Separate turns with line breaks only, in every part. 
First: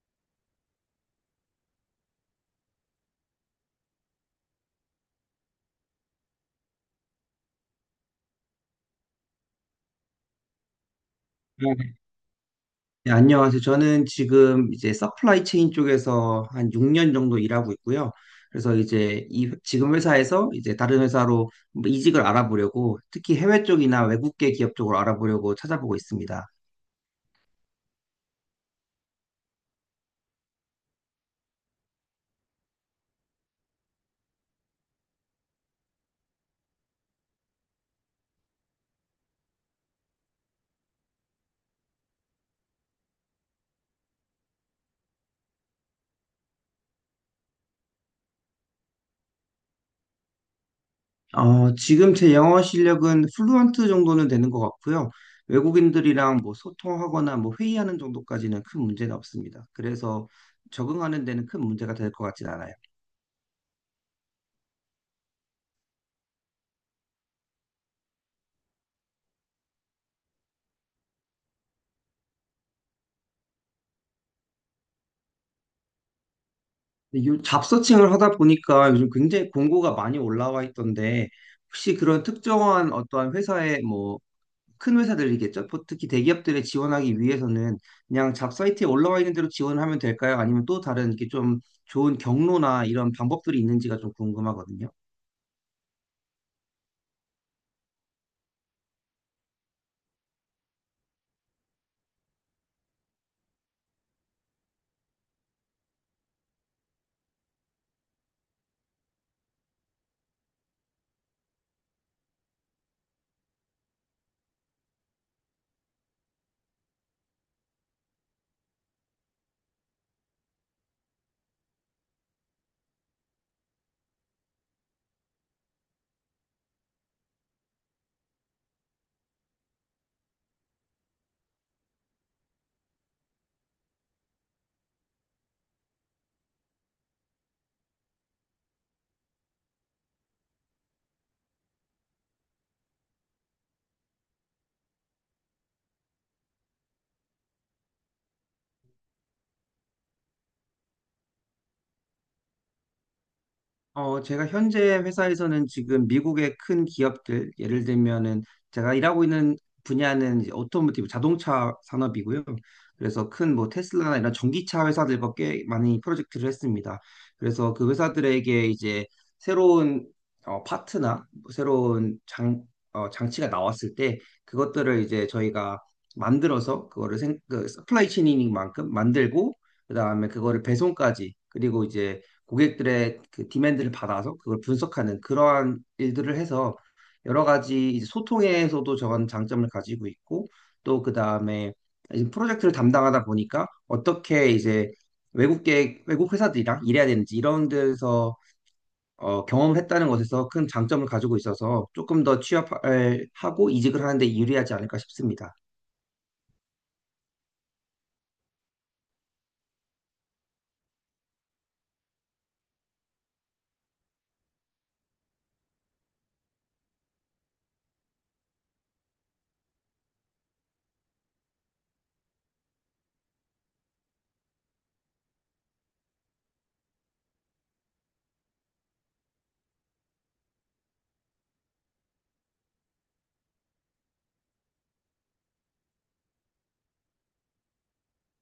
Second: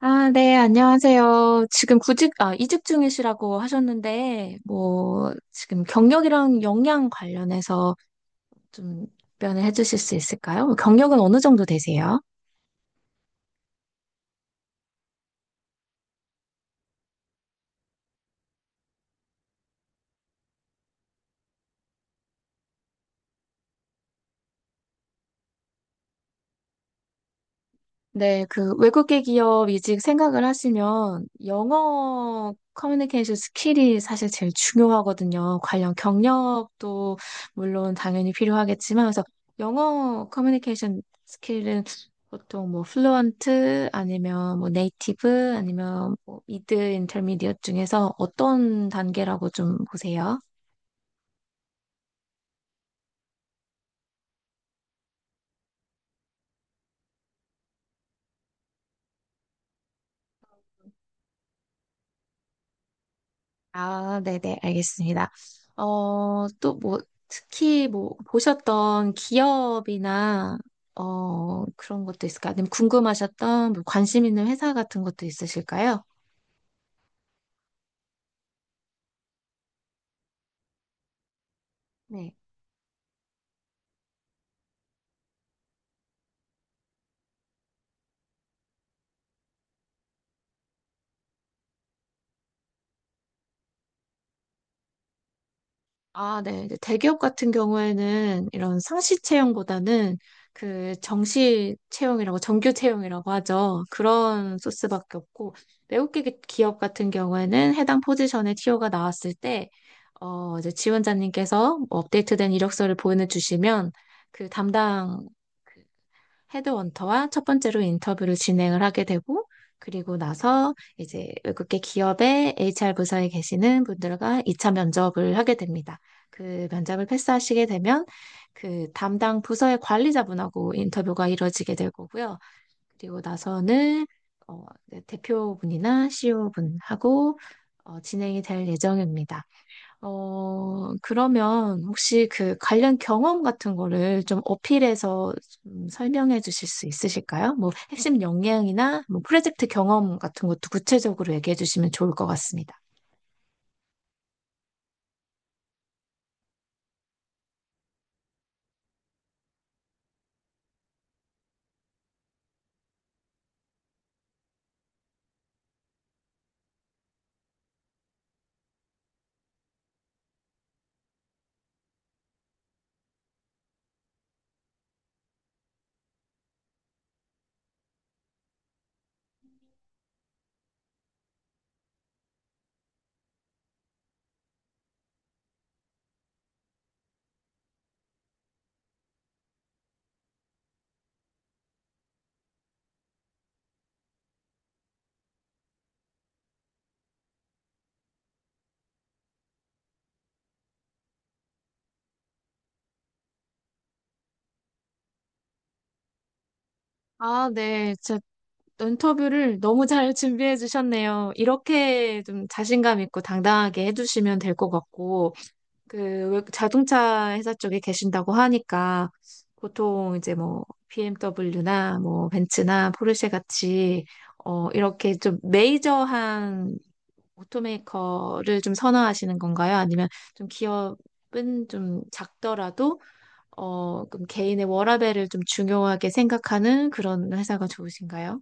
아, 네, 안녕하세요. 지금 구직, 이직 중이시라고 하셨는데, 뭐, 지금 경력이랑 역량 관련해서 좀 답변을 해주실 수 있을까요? 경력은 어느 정도
네,
되세요?
네, 안녕하세요. 저는 지금 이제 서플라이 체인 쪽에서 한 6년 정도 일하고 있고요. 그래서 지금 회사에서 이제 다른 회사로 뭐 이직을 알아보려고 특히 해외 쪽이나 외국계 기업 쪽으로 알아보려고 찾아보고 있습니다.
네, 그 외국계 기업 이직 생각을 하시면 영어 커뮤니케이션 스킬이 사실 제일 중요하거든요. 관련 경력도 물론 당연히 필요하겠지만, 그래서 영어 커뮤니케이션 스킬은 보통 뭐 플루언트 아니면 뭐 네이티브 아니면 뭐 미드 인터미디엇 중에서 어떤 단계라고 좀 보세요?
지금 제 영어 실력은 플루언트 정도는 되는 것 같고요. 외국인들이랑 뭐 소통하거나 뭐 회의하는 정도까지는 큰 문제는 없습니다. 그래서 적응하는 데는 큰 문제가 될 것 같진 않아요.
아, 네네, 알겠습니다. 또 뭐, 특히 뭐, 보셨던 기업이나, 그런 것도 있을까요? 아니면 궁금하셨던 뭐 관심 있는 회사 같은 것도 있으실까요?
잡서칭을 하다 보니까 요즘 굉장히 공고가 많이 올라와 있던데 혹시 그런 특정한 어떠한 회사의 뭐 큰 회사들이겠죠? 특히 대기업들에 지원하기 위해서는 그냥 잡 사이트에 올라와 있는 대로 지원하면 될까요? 아니면 또 다른 이렇게 좀 좋은 경로나 이런 방법들이 있는지가 좀 궁금하거든요.
아, 네. 이제 대기업 같은 경우에는 이런 상시 채용보다는 그 정시 채용이라고 정규 채용이라고 하죠. 그런 소스밖에 없고 외국 기업 같은 경우에는 해당 포지션의 티오가 나왔을 때 이제 지원자님께서 뭐 업데이트된 이력서를 보내주시면 그 담당 그 헤드원터와 첫 번째로 인터뷰를 진행을 하게 되고, 그리고 나서 이제 외국계 기업의 HR 부서에 계시는 분들과 2차 면접을 하게 됩니다. 그 면접을 패스하시게 되면 그 담당 부서의 관리자분하고 인터뷰가 이루어지게 될 거고요. 그리고 나서는 네, 대표분이나 CEO분하고 진행이 될 예정입니다. 그러면 혹시 그 관련 경험 같은 거를 좀 어필해서 좀 설명해 주실 수 있으실까요? 뭐 핵심 역량이나 뭐 프로젝트 경험 같은 것도 구체적으로 얘기해 주시면 좋을 것 같습니다.
제가 현재 회사에서는 지금 미국의 큰 기업들, 예를 들면은 제가 일하고 있는 분야는 이제 오토모티브 자동차 산업이고요. 그래서 큰 뭐 테슬라나 이런 전기차 회사들과 꽤 많이 프로젝트를 했습니다. 그래서 그 회사들에게 이제 새로운 파트나 새로운 장, 장치가 나왔을 때 그것들을 이제 저희가 만들어서 그 서플라이 체인인 만큼 만들고 그다음에 그거를 배송까지 그리고 이제 고객들의 그 디맨드를 받아서 그걸 분석하는 그러한 일들을 해서 여러 가지 이제 소통에서도 저런 장점을 가지고 있고 또 그 다음에 이제 프로젝트를 담당하다 보니까 어떻게 이제 외국 회사들이랑 일해야 되는지 이런 데서 경험을 했다는 것에서 큰 장점을 가지고 있어서 조금 더 취업을 하고 이직을 하는데 유리하지 않을까 싶습니다.
아, 네. 제 인터뷰를 너무 잘 준비해 주셨네요. 이렇게 좀 자신감 있고 당당하게 해 주시면 될 것 같고. 그 자동차 회사 쪽에 계신다고 하니까 보통 이제 뭐 BMW나 뭐 벤츠나 포르쉐 같이 이렇게 좀 메이저한 오토메이커를 좀 선호하시는 건가요? 아니면 좀 기업은 좀 작더라도 그럼 개인의 워라밸을 좀 중요하게 생각하는 그런 회사가 좋으신가요?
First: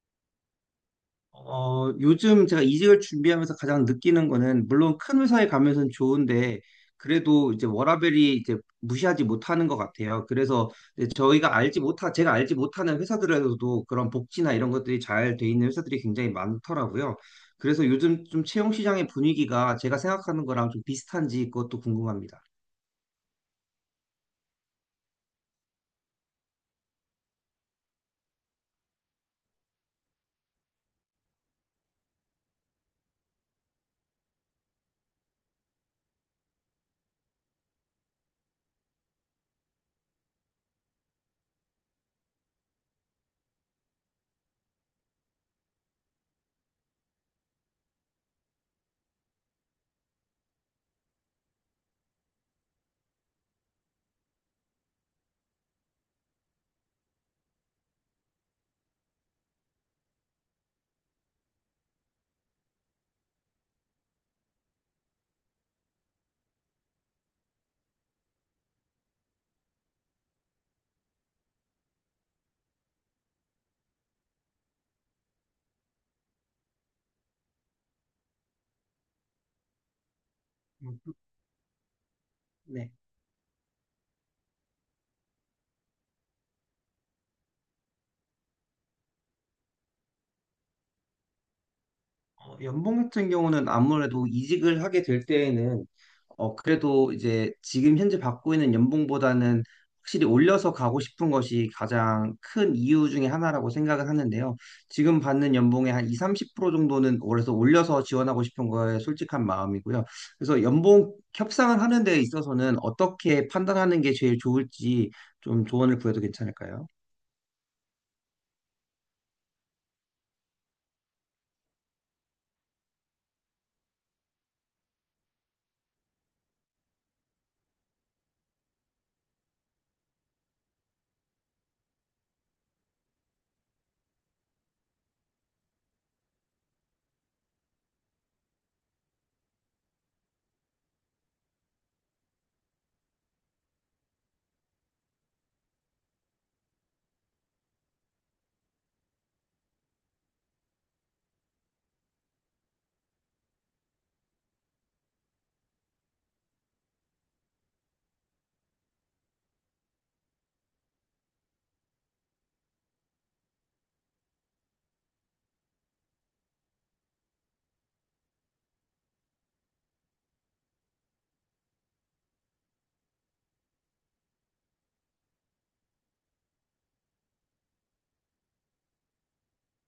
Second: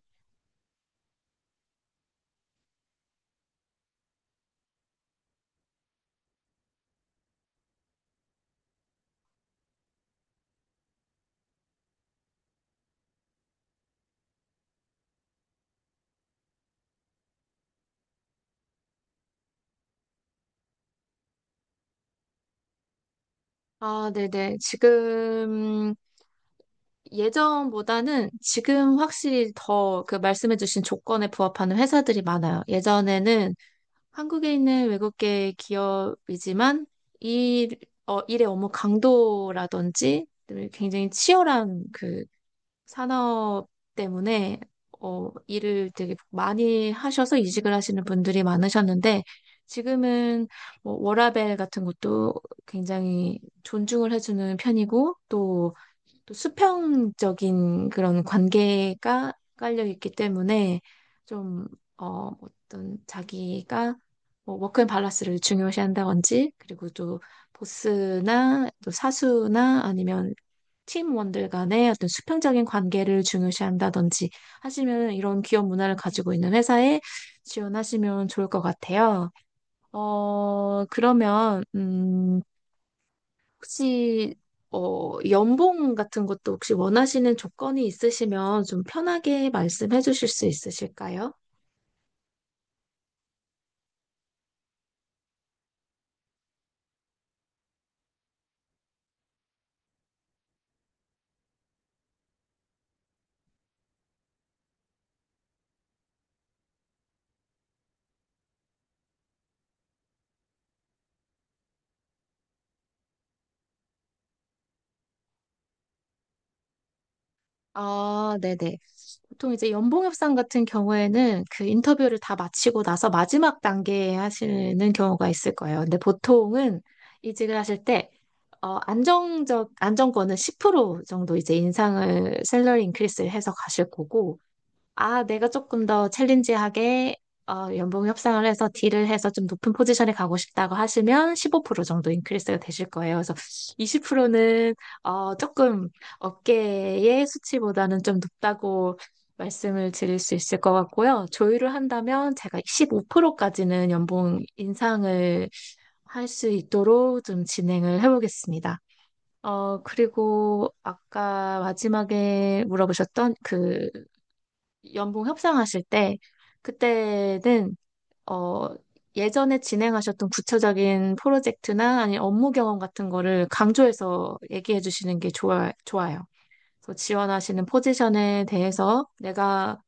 요즘 제가 이직을 준비하면서 가장 느끼는 거는, 물론 큰 회사에 가면서는 좋은데, 그래도 이제 워라밸이 이제 무시하지 못하는 것 같아요. 그래서 제가 알지 못하는 회사들에서도 그런 복지나 이런 것들이 잘 돼 있는 회사들이 굉장히 많더라고요. 그래서 요즘 좀 채용 시장의 분위기가 제가 생각하는 거랑 좀 비슷한지 그것도 궁금합니다.
아, 네네. 지금 예전보다는 지금 확실히 더 그 말씀해주신 조건에 부합하는 회사들이 많아요. 예전에는 한국에 있는 외국계 기업이지만 일, 일의 업무 강도라든지 굉장히 치열한 그 산업 때문에 일을 되게 많이 하셔서 이직을 하시는 분들이 많으셨는데 지금은 뭐 워라밸 같은 것도 굉장히 존중을 해주는 편이고 또 수평적인 그런 관계가 깔려 있기 때문에 좀, 어떤 자기가 뭐 워크앤 밸런스를 중요시한다든지 그리고 또 보스나 또 사수나 아니면 팀원들 간의 어떤 수평적인 관계를 중요시한다든지 하시면 이런 기업 문화를 가지고 있는 회사에 지원하시면 좋을 것 같아요.
음,
그러면,
네.
혹시 연봉 같은 것도 혹시 원하시는 조건이 있으시면 좀 편하게 말씀해 주실 수 있으실까요?
연봉 같은 경우는 아무래도 이직을 하게 될 때에는 그래도 이제 지금 현재 받고 있는 연봉보다는 확실히 올려서 가고 싶은 것이 가장 큰 이유 중에 하나라고 생각을 하는데요. 지금 받는 연봉의 한 2, 30% 정도는 올해서 올려서 지원하고 싶은 거에 솔직한 마음이고요. 그래서 연봉 협상을 하는 데 있어서는 어떻게 판단하는 게 제일 좋을지 좀 조언을 구해도 괜찮을까요?
아, 네네. 보통 이제 연봉 협상 같은 경우에는 그 인터뷰를 다 마치고 나서 마지막 단계에 하시는 경우가 있을 거예요. 근데 보통은 이직을 하실 때 어, 안정적 안정권은 10% 정도 이제 인상을 셀러리 인크리스를 해서 가실 거고 아, 내가 조금 더 챌린지하게 연봉 협상을 해서 딜을 해서 좀 높은 포지션에 가고 싶다고 하시면 15% 정도 인크리스가 되실 거예요. 그래서 20%는 조금 업계의 수치보다는 좀 높다고 말씀을 드릴 수 있을 것 같고요. 조율을 한다면 제가 15%까지는 연봉 인상을 할 수 있도록 좀 진행을 해보겠습니다. 그리고 아까 마지막에 물어보셨던 그 연봉 협상하실 때 그때는 어 예전에 진행하셨던 구체적인 프로젝트나 아니 업무 경험 같은 거를 강조해서 얘기해 주시는 게 좋아요. 그래서 지원하시는 포지션에 대해서 내가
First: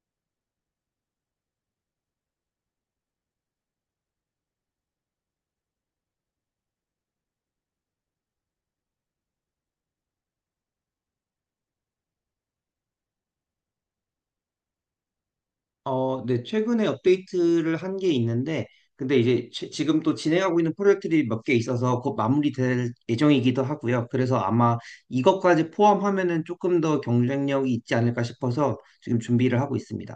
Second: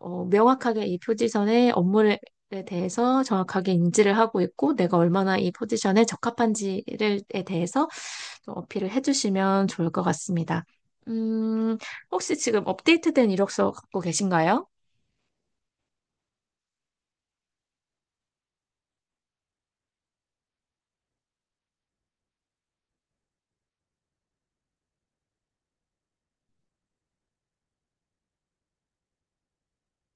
명확하게 이 포지션의 업무에 대해서 정확하게 인지를 하고 있고 내가 얼마나 이 포지션에 적합한지를 에 대해서 좀 어필을 해주시면 좋을 것 같습니다. 음, 혹시 지금 업데이트된 이력서 갖고 계신가요?
네, 최근에 업데이트를 한 게 있는데, 지금 또 진행하고 있는 프로젝트들이 몇 개 있어서 곧 마무리될 예정이기도 하고요. 그래서 아마 이것까지 포함하면은 조금 더 경쟁력이 있지 않을까 싶어서 지금 준비를 하고 있습니다.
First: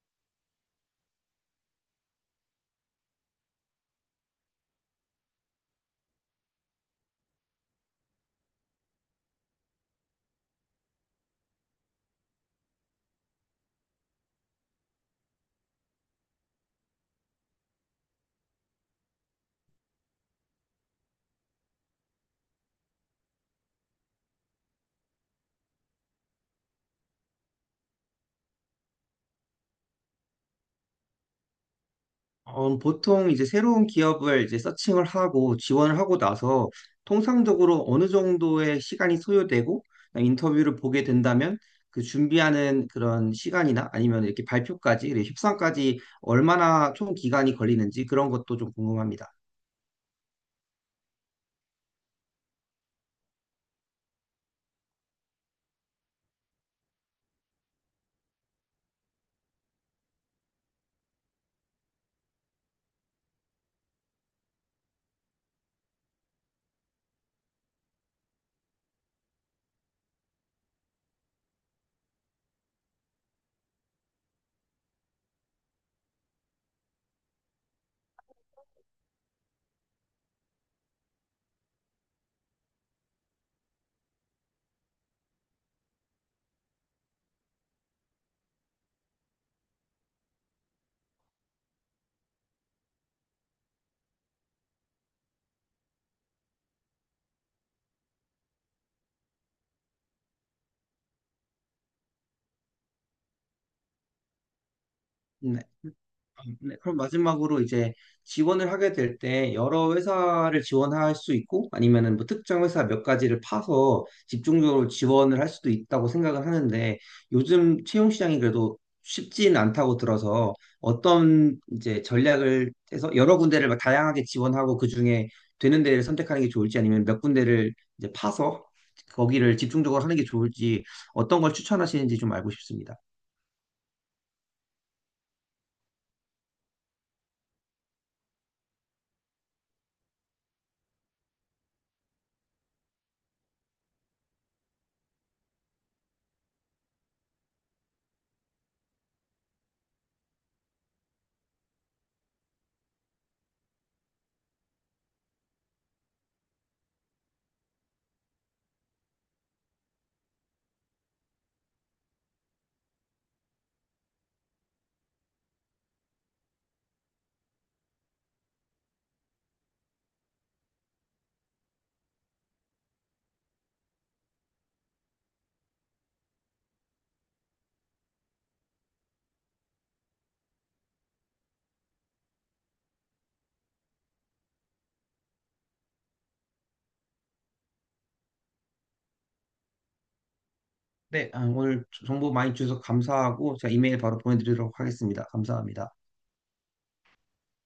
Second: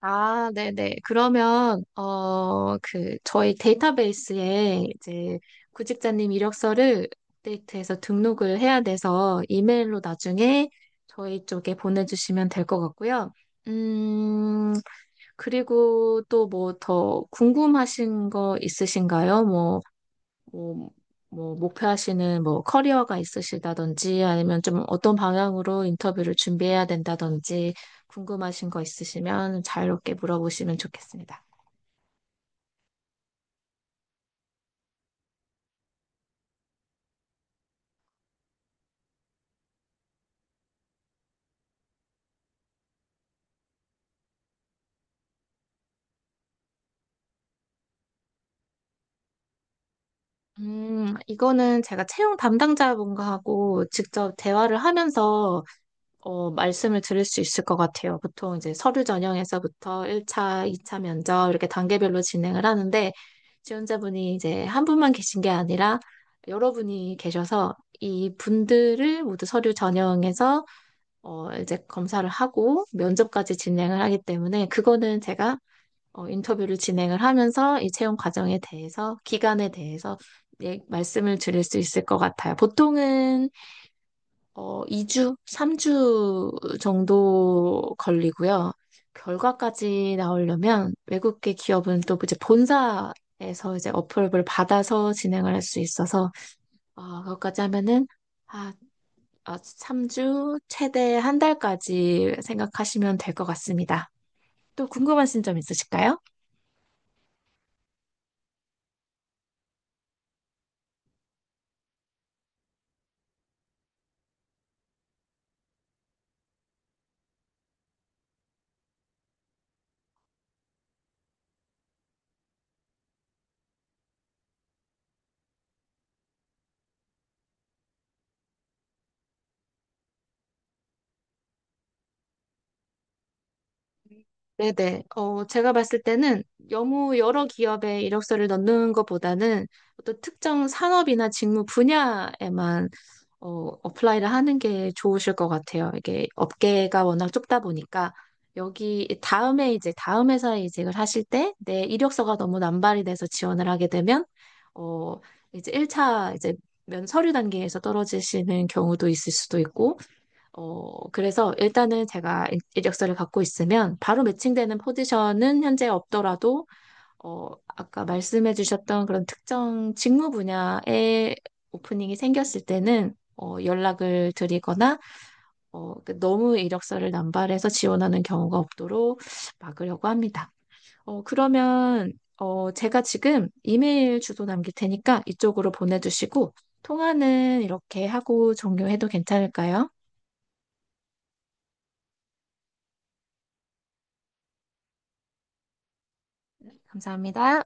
아, 네네. 그러면, 저희 데이터베이스에 이제 구직자님 이력서를 업데이트해서 등록을 해야 돼서 이메일로 나중에 저희 쪽에 보내주시면 될 것 같고요. 음, 그리고 또 뭐 더 궁금하신 거 있으신가요? 뭐, 뭐 목표하시는 뭐 커리어가 있으시다든지 아니면 좀 어떤 방향으로 인터뷰를 준비해야 된다든지 궁금하신 거 있으시면 자유롭게 물어보시면 좋겠습니다.
보통 이제 새로운 기업을 이제 서칭을 하고 지원을 하고 나서 통상적으로 어느 정도의 시간이 소요되고 인터뷰를 보게 된다면 그 준비하는 그런 시간이나 아니면 이렇게 발표까지, 그리고 협상까지 얼마나 총 기간이 걸리는지 그런 것도 좀 궁금합니다.
이거는 제가 채용 담당자분과 하고 직접 대화를 하면서 말씀을 드릴 수 있을 것 같아요. 보통 이제 서류 전형에서부터 1차, 2차 면접 이렇게 단계별로 진행을 하는데 지원자분이 이제 한 분만 계신 게 아니라 여러 분이 계셔서 이 분들을 모두 서류 전형에서 이제 검사를 하고 면접까지 진행을 하기 때문에 그거는 제가 인터뷰를 진행을 하면서 이 채용 과정에 대해서 기간에 대해서 예, 말씀을 드릴 수 있을 것 같아요. 보통은 2주, 3주 정도 걸리고요. 결과까지 나오려면 외국계 기업은 또 이제 본사에서 이제 어플을 받아서 진행을 할 수 있어서 그것까지 하면은 아, 3주 최대 한 달까지 생각하시면 될 것 같습니다. 또 궁금하신 점
네.
있으실까요?
네, 그럼 마지막으로 이제 지원을 하게 될 때 여러 회사를 지원할 수 있고 아니면은 뭐 특정 회사 몇 가지를 파서 집중적으로 지원을 할 수도 있다고 생각을 하는데 요즘 채용 시장이 그래도 쉽지는 않다고 들어서 어떤 이제 전략을 해서 여러 군데를 막 다양하게 지원하고 그중에 되는 데를 선택하는 게 좋을지 아니면 몇 군데를 이제 파서 거기를 집중적으로 하는 게 좋을지 어떤 걸 추천하시는지 좀 알고 싶습니다.
네네. 제가 봤을 때는 너무 여러 기업에 이력서를 넣는 것보다는 어떤 특정 산업이나 직무 분야에만 어, 어플라이를 하는 게 좋으실 것 같아요. 이게 업계가 워낙 좁다 보니까 여기 다음에 이제 다음 회사에 이직을 하실 때 내 이력서가 너무 남발이 돼서 지원을 하게 되면 어, 이제 1차 이제 면 서류 단계에서 떨어지시는 경우도 있을 수도 있고 그래서 일단은 제가 이력서를 갖고 있으면 바로 매칭되는 포지션은 현재 없더라도, 아까 말씀해 주셨던 그런 특정 직무 분야에 오프닝이 생겼을 때는, 연락을 드리거나, 그 너무 이력서를 남발해서 지원하는 경우가 없도록 막으려고 합니다. 그러면, 제가 지금 이메일 주소 남길 테니까 이쪽으로 보내주시고, 통화는 이렇게 하고 종료해도 괜찮을까요?
네, 아, 오늘 정보 많이 주셔서 감사하고 제가 이메일 바로 보내드리도록 하겠습니다. 감사합니다.
감사합니다.